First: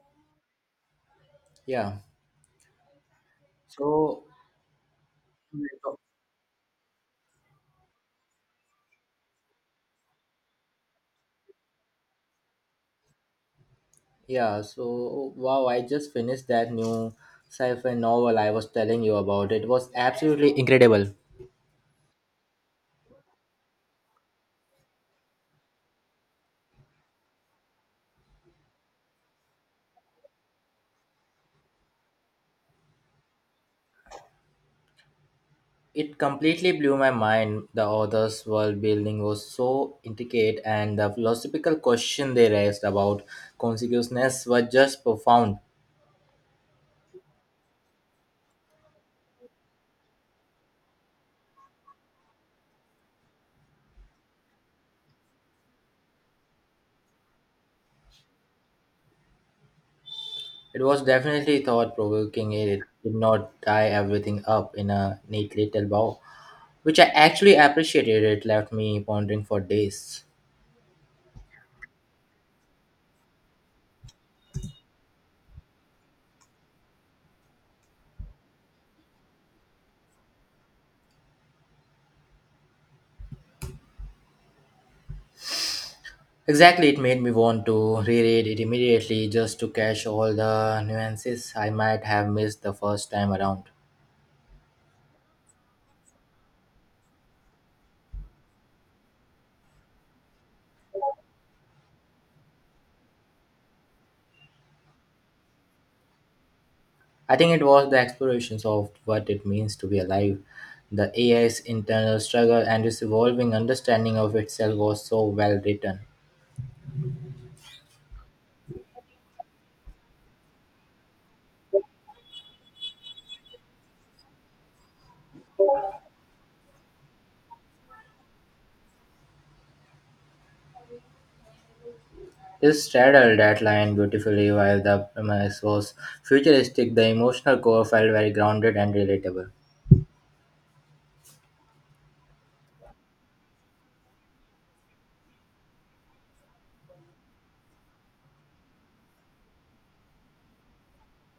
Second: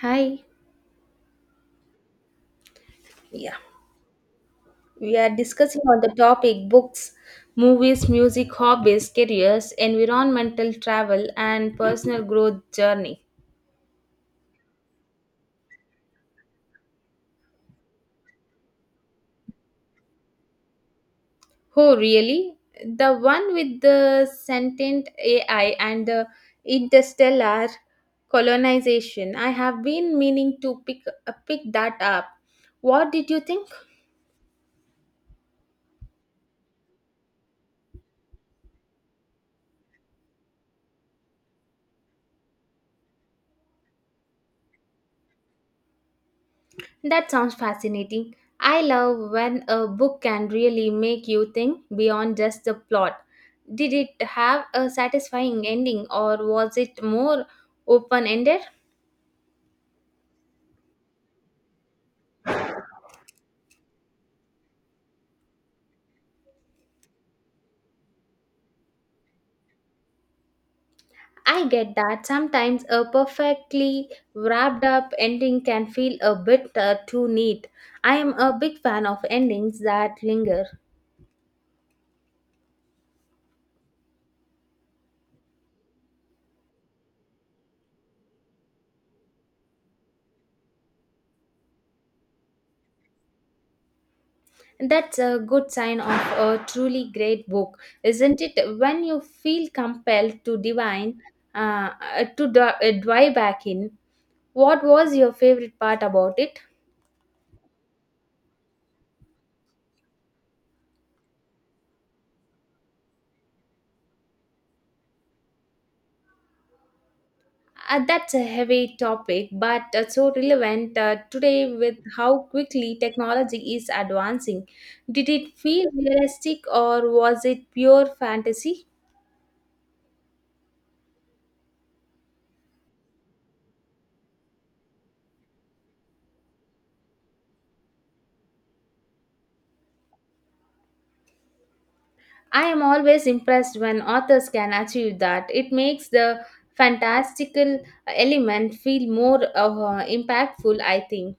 Hi. Yeah. Yeah, So we are discussing on the topic books, movies, music, hobbies, careers, environmental travel, and personal growth journey. yeah, so I just finished that new sci-fi novel I was telling you about. It was absolutely incredible. Oh, really? The one with the sentient AI and the interstellar colonization. I have been meaning to pick that up. What did you think? It completely blew my mind. The author's world building was so intricate and the philosophical question they raised about consciousness were just profound. That sounds fascinating. I love when a book can really make you think beyond just the plot. Did it have a satisfying ending or was it more open ended? It was definitely thought provoking. It did not tie everything up in a neat little bow, which I actually appreciated. It left me pondering for days. I get that sometimes a perfectly wrapped up ending can feel a bit too neat. I am a big fan of endings that linger. Exactly, it made me want to reread it immediately just to catch all the nuances I might have missed the first time around. That's a good sign of a truly great book, isn't it? When you feel compelled to dive back in, what was your favorite part about it? I think it was the explorations of what it means to be alive, the AI's internal struggle, and its evolving understanding of itself was so well written. That's a heavy topic, but so relevant today with how quickly technology is advancing. Did it feel realistic or was it pure fantasy? It straddled that line beautifully while the premise was futuristic, the emotional core felt very grounded and relatable. I am always impressed when authors can achieve that. It makes the fantastical element feel more impactful, I think.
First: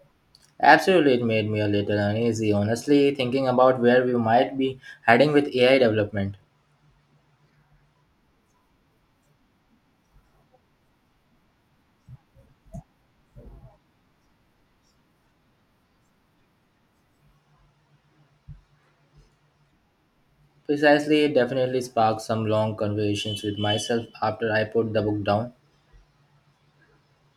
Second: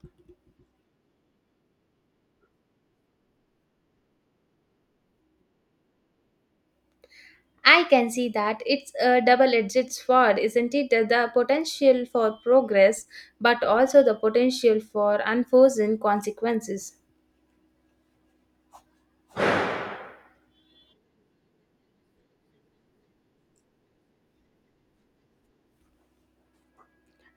Absolutely, it made me a little uneasy, honestly, thinking about where we might be heading with AI development. I can see that it's a double edged sword, isn't it? The potential for progress, but also the potential for unforeseen consequences. Precisely, it definitely sparked some long conversations with myself after I put the book down.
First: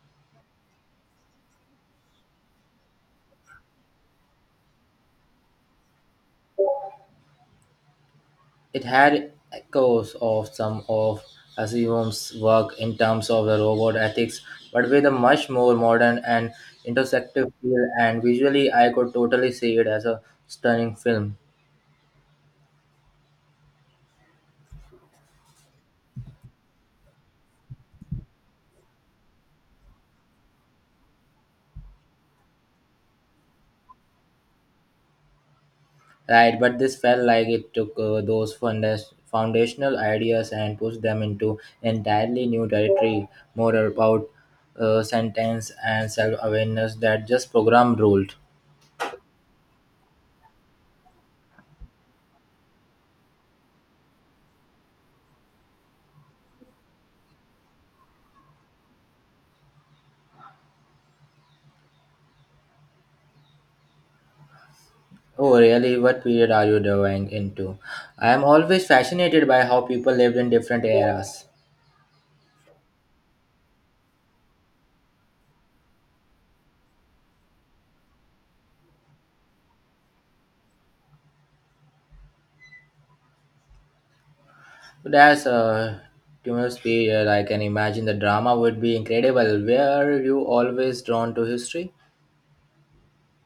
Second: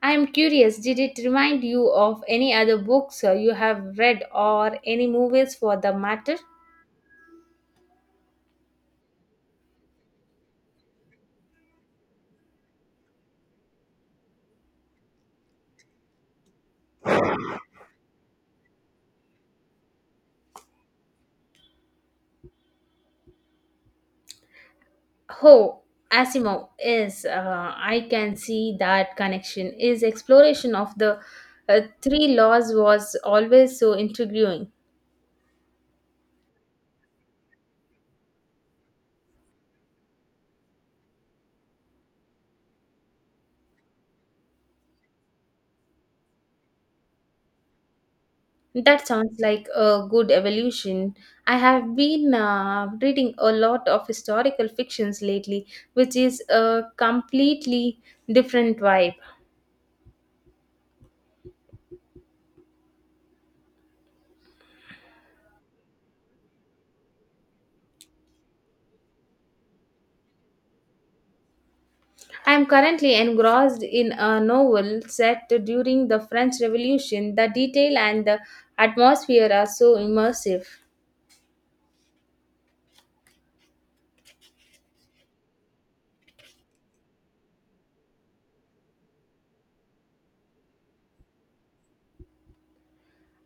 I am curious, did it remind you of any other books you have read or any movies for the matter? It had echoes of some of Asimov's work in terms of the robot ethics, but with a much more modern and intersective feel. And visually, I could totally see it as a stunning film. Oh, Asimov is. I can see that connection. His exploration of the three laws was always so intriguing. Right, but this felt like it took those foundational ideas and pushed them into entirely new territory, more about sentence and self awareness that just program ruled. That sounds like a good evolution. I have been reading a lot of historical fictions lately, which is a completely different vibe. Oh, really? What period are you diving into? I am always fascinated by how people lived in different eras. I am currently engrossed in a novel set during the French Revolution. The detail and the atmosphere are so immersive. That's a tumultuous period. I can imagine the drama would be incredible. Were you always drawn to history?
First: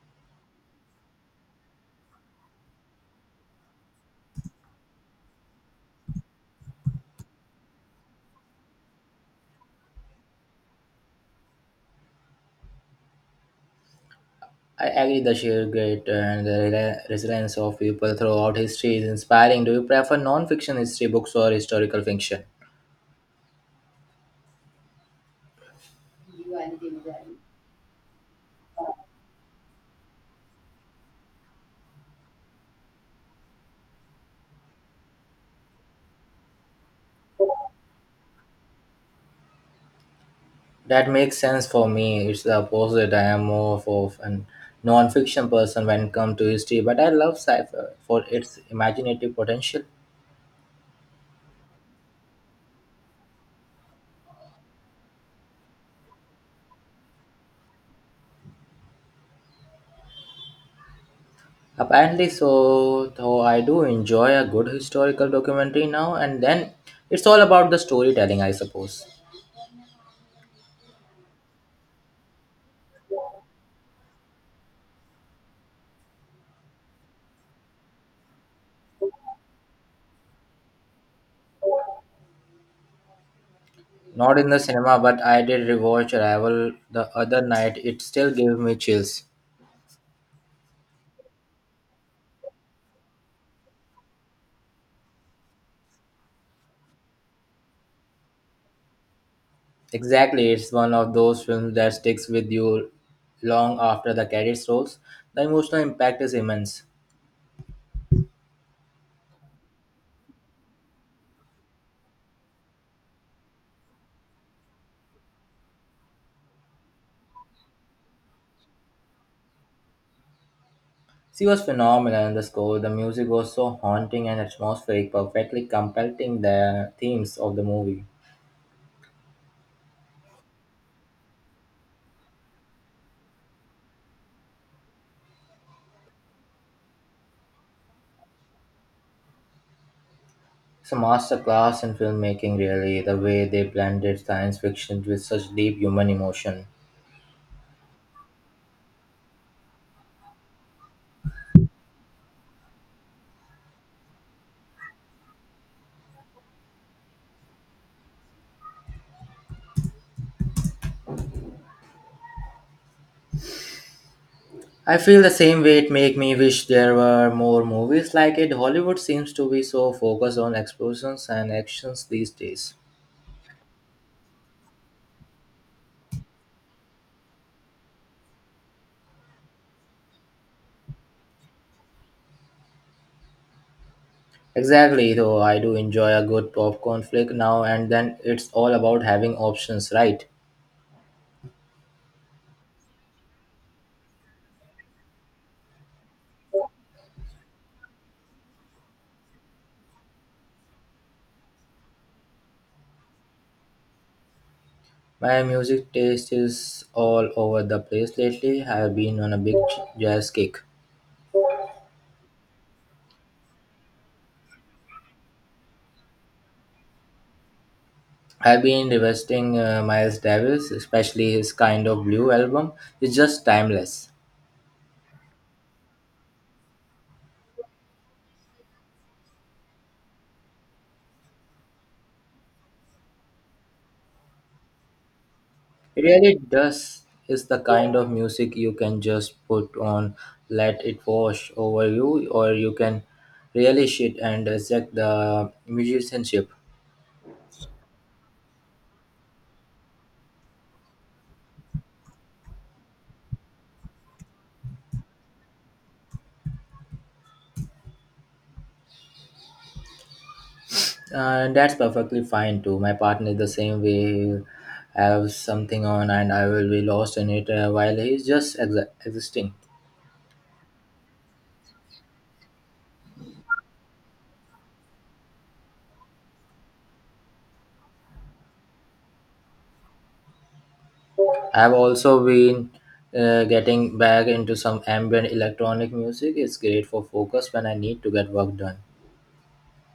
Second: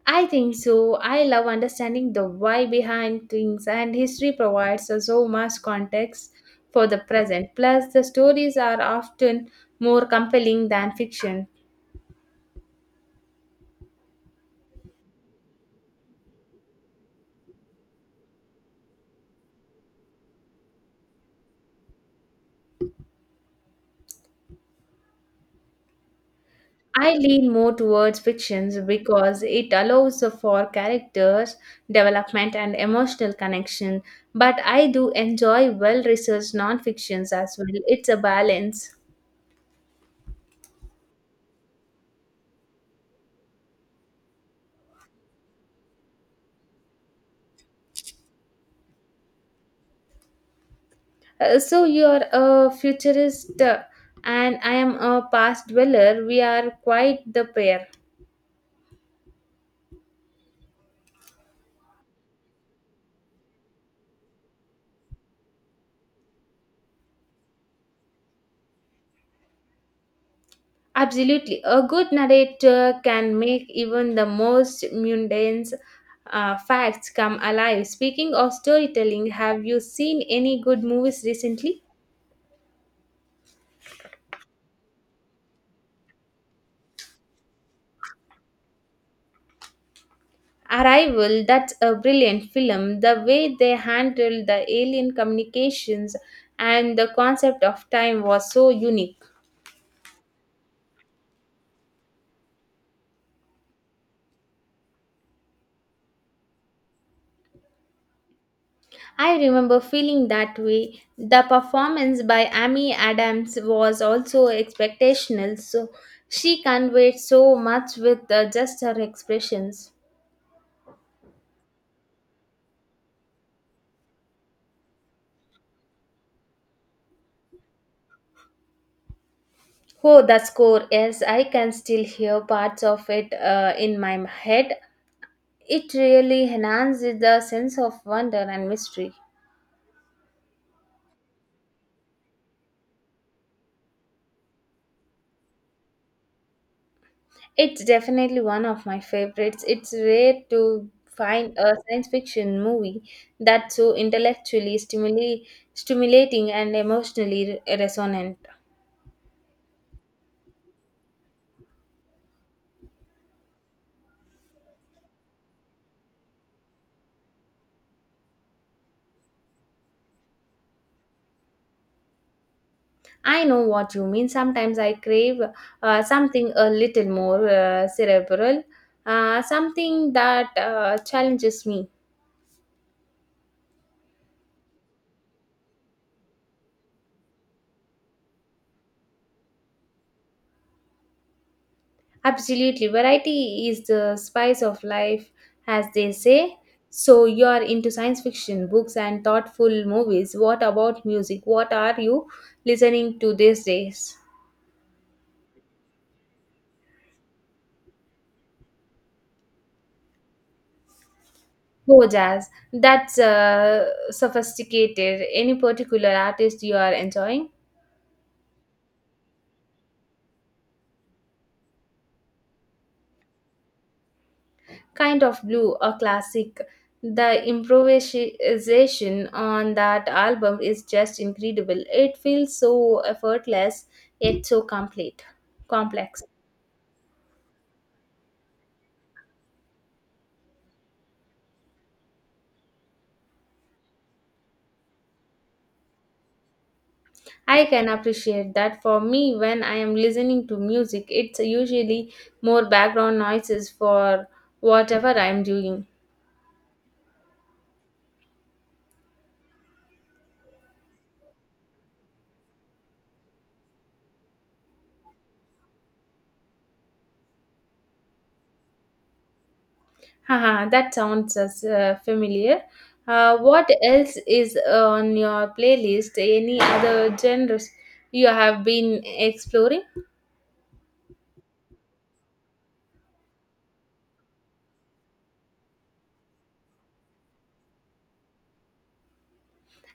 I think so. I love understanding the why behind things, and history provides us so much context for the present. Plus, the stories are often more compelling than fiction. I agree the sheer grit and the resilience of people throughout history is inspiring. Do you prefer non-fiction history books or historical fiction? I lean more towards fictions because it allows for characters development and emotional connection. But I do enjoy well-researched non-fictions as well. It's a balance. That makes sense for me. It's the opposite. I am more of a non-fiction person when it comes to history, but I love sci-fi for its imaginative potential. So you're a futurist and I am a past dweller. We are quite the pair. Apparently, so though I do enjoy a good historical documentary now and then. It's all about the storytelling, I suppose. Absolutely. A good narrator can make even the most mundane facts come alive. Speaking of storytelling, have you seen any good movies recently? Not in the cinema, but I did rewatch Arrival the other night. It still gave me chills. Arrival, that's a brilliant film. The way they handled the alien communications and the concept of time was so unique. Exactly, it's one of those films that sticks with you long after the credits rolls. The emotional impact is immense. I remember feeling that way. The performance by Amy Adams was also expectational, so she conveyed so much with just her expressions. She was phenomenal in the score. The music was so haunting and atmospheric, perfectly completing the themes of the movie. Oh, the score, yes, I can still hear parts of it in my head. It really enhances the sense of wonder and mystery. It's a masterclass in filmmaking, really, the way they blended science fiction with such deep human emotion. It's definitely one of my favorites. It's rare to find a science fiction movie that's so stimulating and resonant. I feel the same way. It make me wish there were more movies like it. Hollywood seems to be so focused on explosions and actions these days. I know what you mean. Sometimes I crave something a little more cerebral, something that challenges me. Exactly, though I do enjoy a good popcorn flick now and then. It's all about having options, right? Absolutely. Variety is the spice of life, as they say. So, you're into science fiction, books, and thoughtful movies. What about music? What are you listening to these days? My music taste is all over the place lately. I've been on a big jazz kick. Oh, jazz. That's sophisticated. Any particular artist you are enjoying? I've been revisiting Miles Davis, especially his kind of blue album. It's just timeless. Kind of Blue, a classic. The improvisation on that album is just incredible. It feels so effortless, yet so It complex. really does is the kind of music you can just put on, let it wash over you, or you can really shit and dissect the musicianship. I can appreciate that for me when I am listening to music, it's usually more background noises for whatever I am doing. And that's perfectly fine too. My partner is the same way. I have something on and I will be lost in it, while he's just existing. Haha, that sounds familiar. What else is on your playlist? Any other genres you have been exploring? I've also been getting back into some ambient electronic music. It's great for focus when I need to get work done.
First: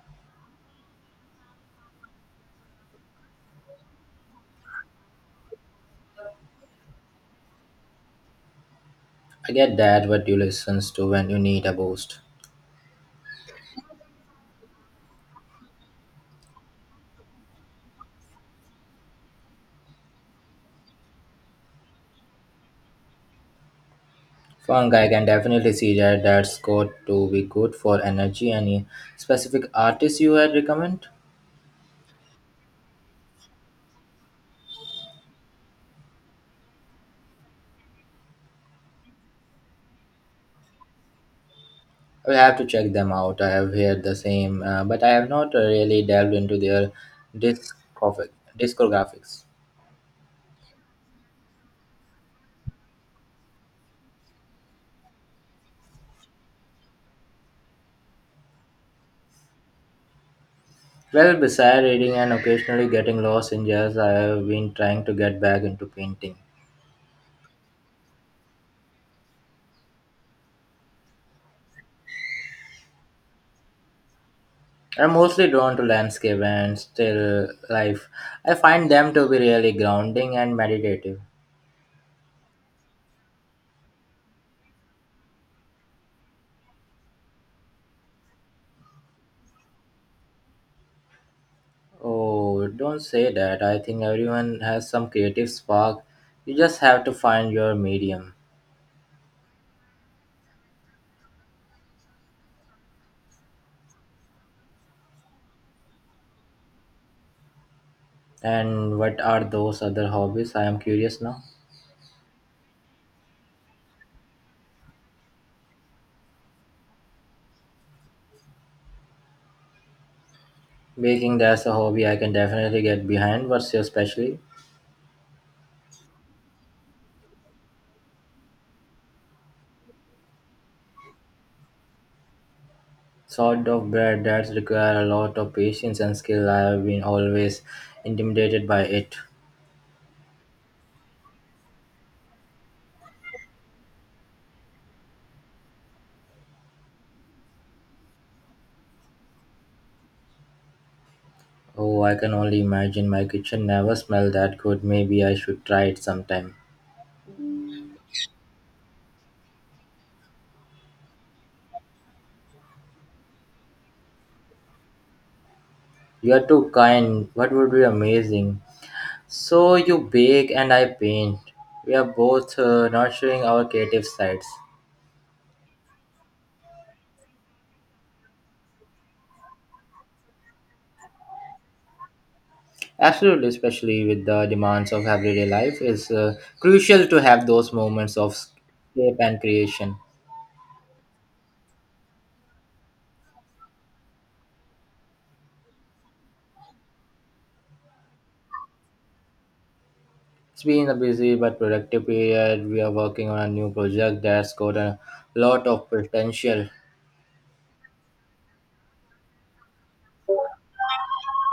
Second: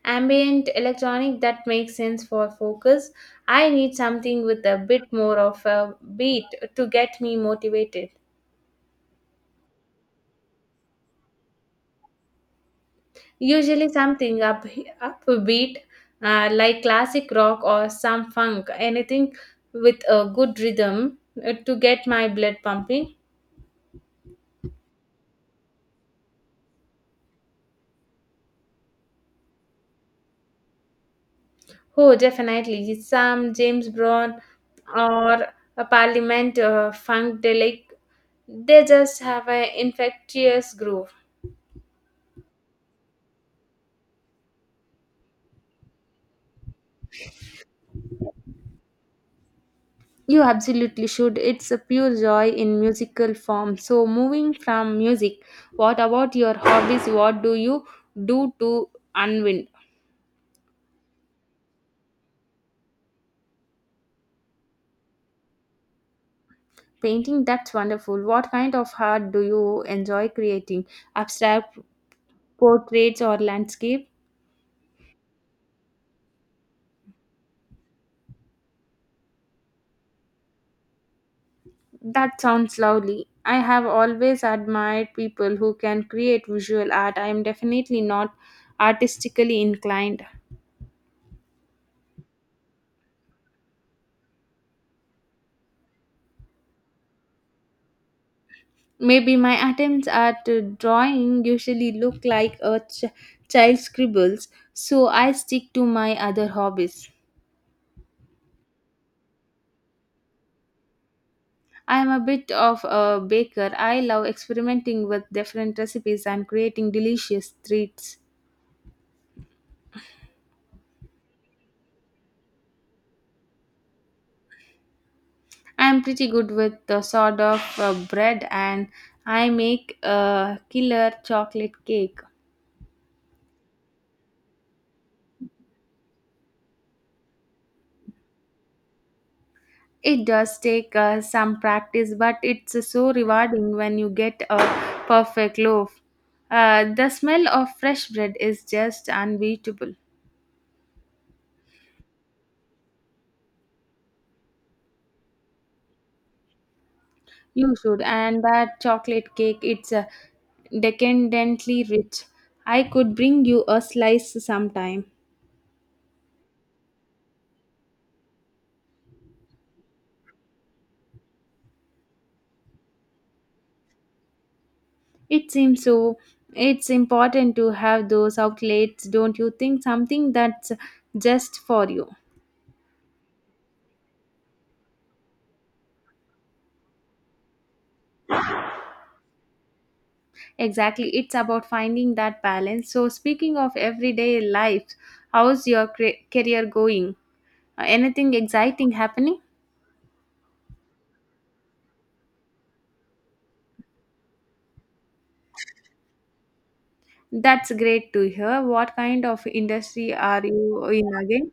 Ambient electronic that makes sense for focus. I need something with a bit more of a beat to get me motivated. I get that. What you listen to when you need a boost? Usually something up upbeat like classic rock or some funk, anything with a good rhythm to get my blood pumping. Funk, I can definitely see that. That's got to be good for energy. Any specific artists you had recommend? Oh, definitely some James Brown or a Parliament funkadelic. They just have an infectious groove. I will have to check them out. I have heard the same, but I have not really delved into their discographic, discographics. You absolutely should. It's a pure joy in musical form. So, moving from music, what about your hobbies? What do you do to unwind? Well, besides reading and occasionally getting lost in jazz, I have been trying to get back into painting. Painting, that's wonderful. What kind of art do you enjoy creating? Abstract portraits or landscape? I'm mostly drawn to landscape and still life. I find them to be really grounding and meditative. That sounds lovely. I have always admired people who can create visual art. I am definitely not artistically inclined. Oh, don't say that. I think everyone has some creative spark. You just have to find your medium. Maybe my attempts at drawing usually look like a child's scribbles, so I stick to my other hobbies. And what are those other hobbies? I am curious now. I am a bit of a baker. I love experimenting with different recipes and creating delicious treats. Baking, that's a hobby I can definitely get behind. What's your specialty? I am pretty good with the sort of bread and I make a killer chocolate cake. Sort of bread that require a lot of patience and skill. I have been always intimidated by it. It does take some practice, but it's so rewarding when you get a perfect loaf. The smell of fresh bread is just unbeatable. Oh, I can only imagine. My kitchen never smelled that good. Maybe I should try it sometime. You should, and that chocolate cake, it's decadently rich. I could bring you a slice sometime. You are too kind. What would be amazing? So you bake and I paint. We are both nurturing our creative sides. It seems so. It's important to have those outlets, don't you think? Something that's just for you. Absolutely, especially with the demands of everyday life, it's crucial to have those moments of escape and creation. Exactly, it's about finding that balance. So, speaking of everyday life, how's your career going? Anything exciting happening? It's been a busy but productive period. We are working on a new project that's got a lot of potential. That's great to hear. What kind of industry are you in again?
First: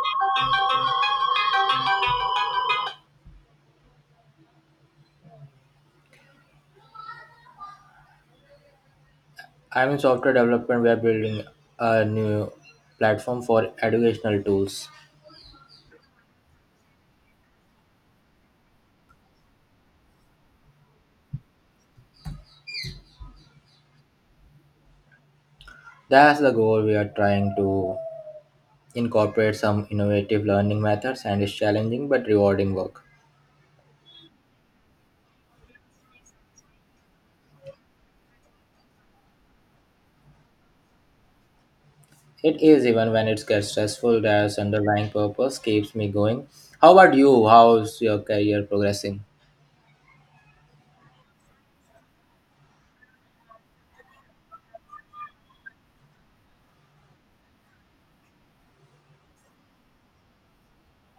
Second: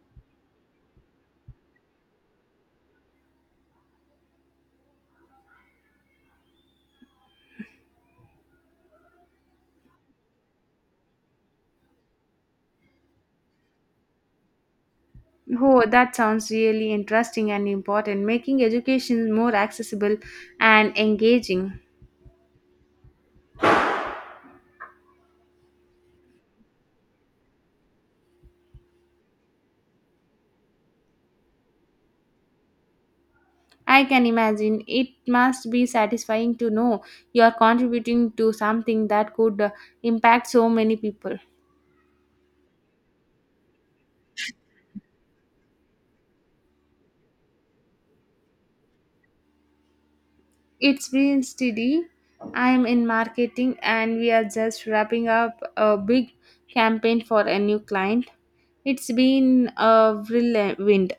I'm in software development. We are building a new platform for educational tools. Oh, that sounds really interesting and important, making education more accessible and engaging. That's the goal. We are trying to incorporates some innovative learning methods and is challenging but rewarding work. I can imagine it must be satisfying to know you are contributing to something that could impact so many people. It is. Even when it gets stressful, there's underlying purpose keeps me going. How about you? How's your career progressing? It's been steady. I'm in marketing and we are just wrapping up a big campaign for a new client. It's been a whirlwind.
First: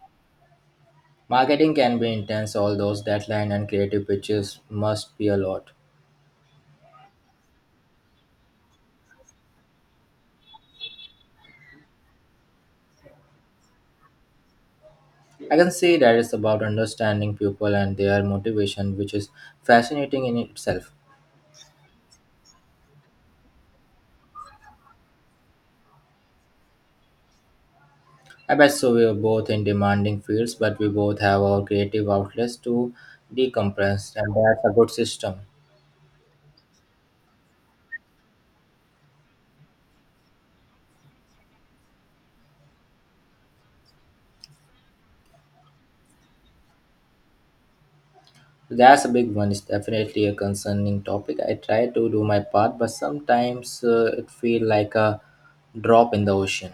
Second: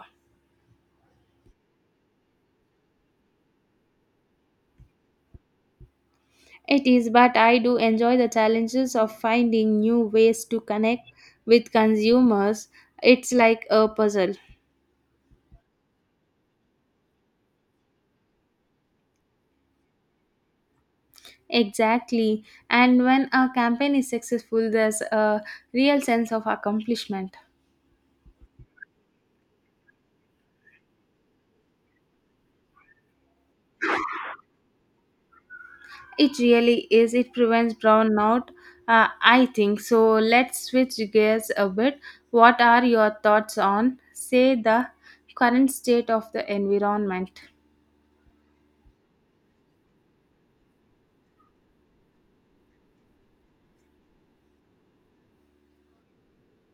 Marketing can be intense, all those deadline and creative pitches must be a lot. It is, but I do enjoy the challenges of finding new ways to connect with consumers. It's like a puzzle. I can see that. It's about understanding people and their motivation, which is fascinating in itself. Exactly. And when a campaign is successful, there's a real sense of accomplishment. I bet. So we are both in demanding fields, but we both have our creative outlets to decompress, and that's a good system. It really is. It prevents brownout, I think. So let's switch gears a bit. What are your thoughts on, say, the current state of the environment? That's a big one. It's definitely a concerning topic. I try to do my part, but sometimes it feels like a drop in the ocean.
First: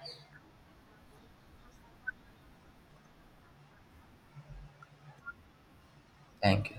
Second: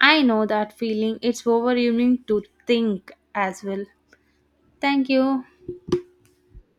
I know that feeling. It's overwhelming to think as well. Thank you. Thank you.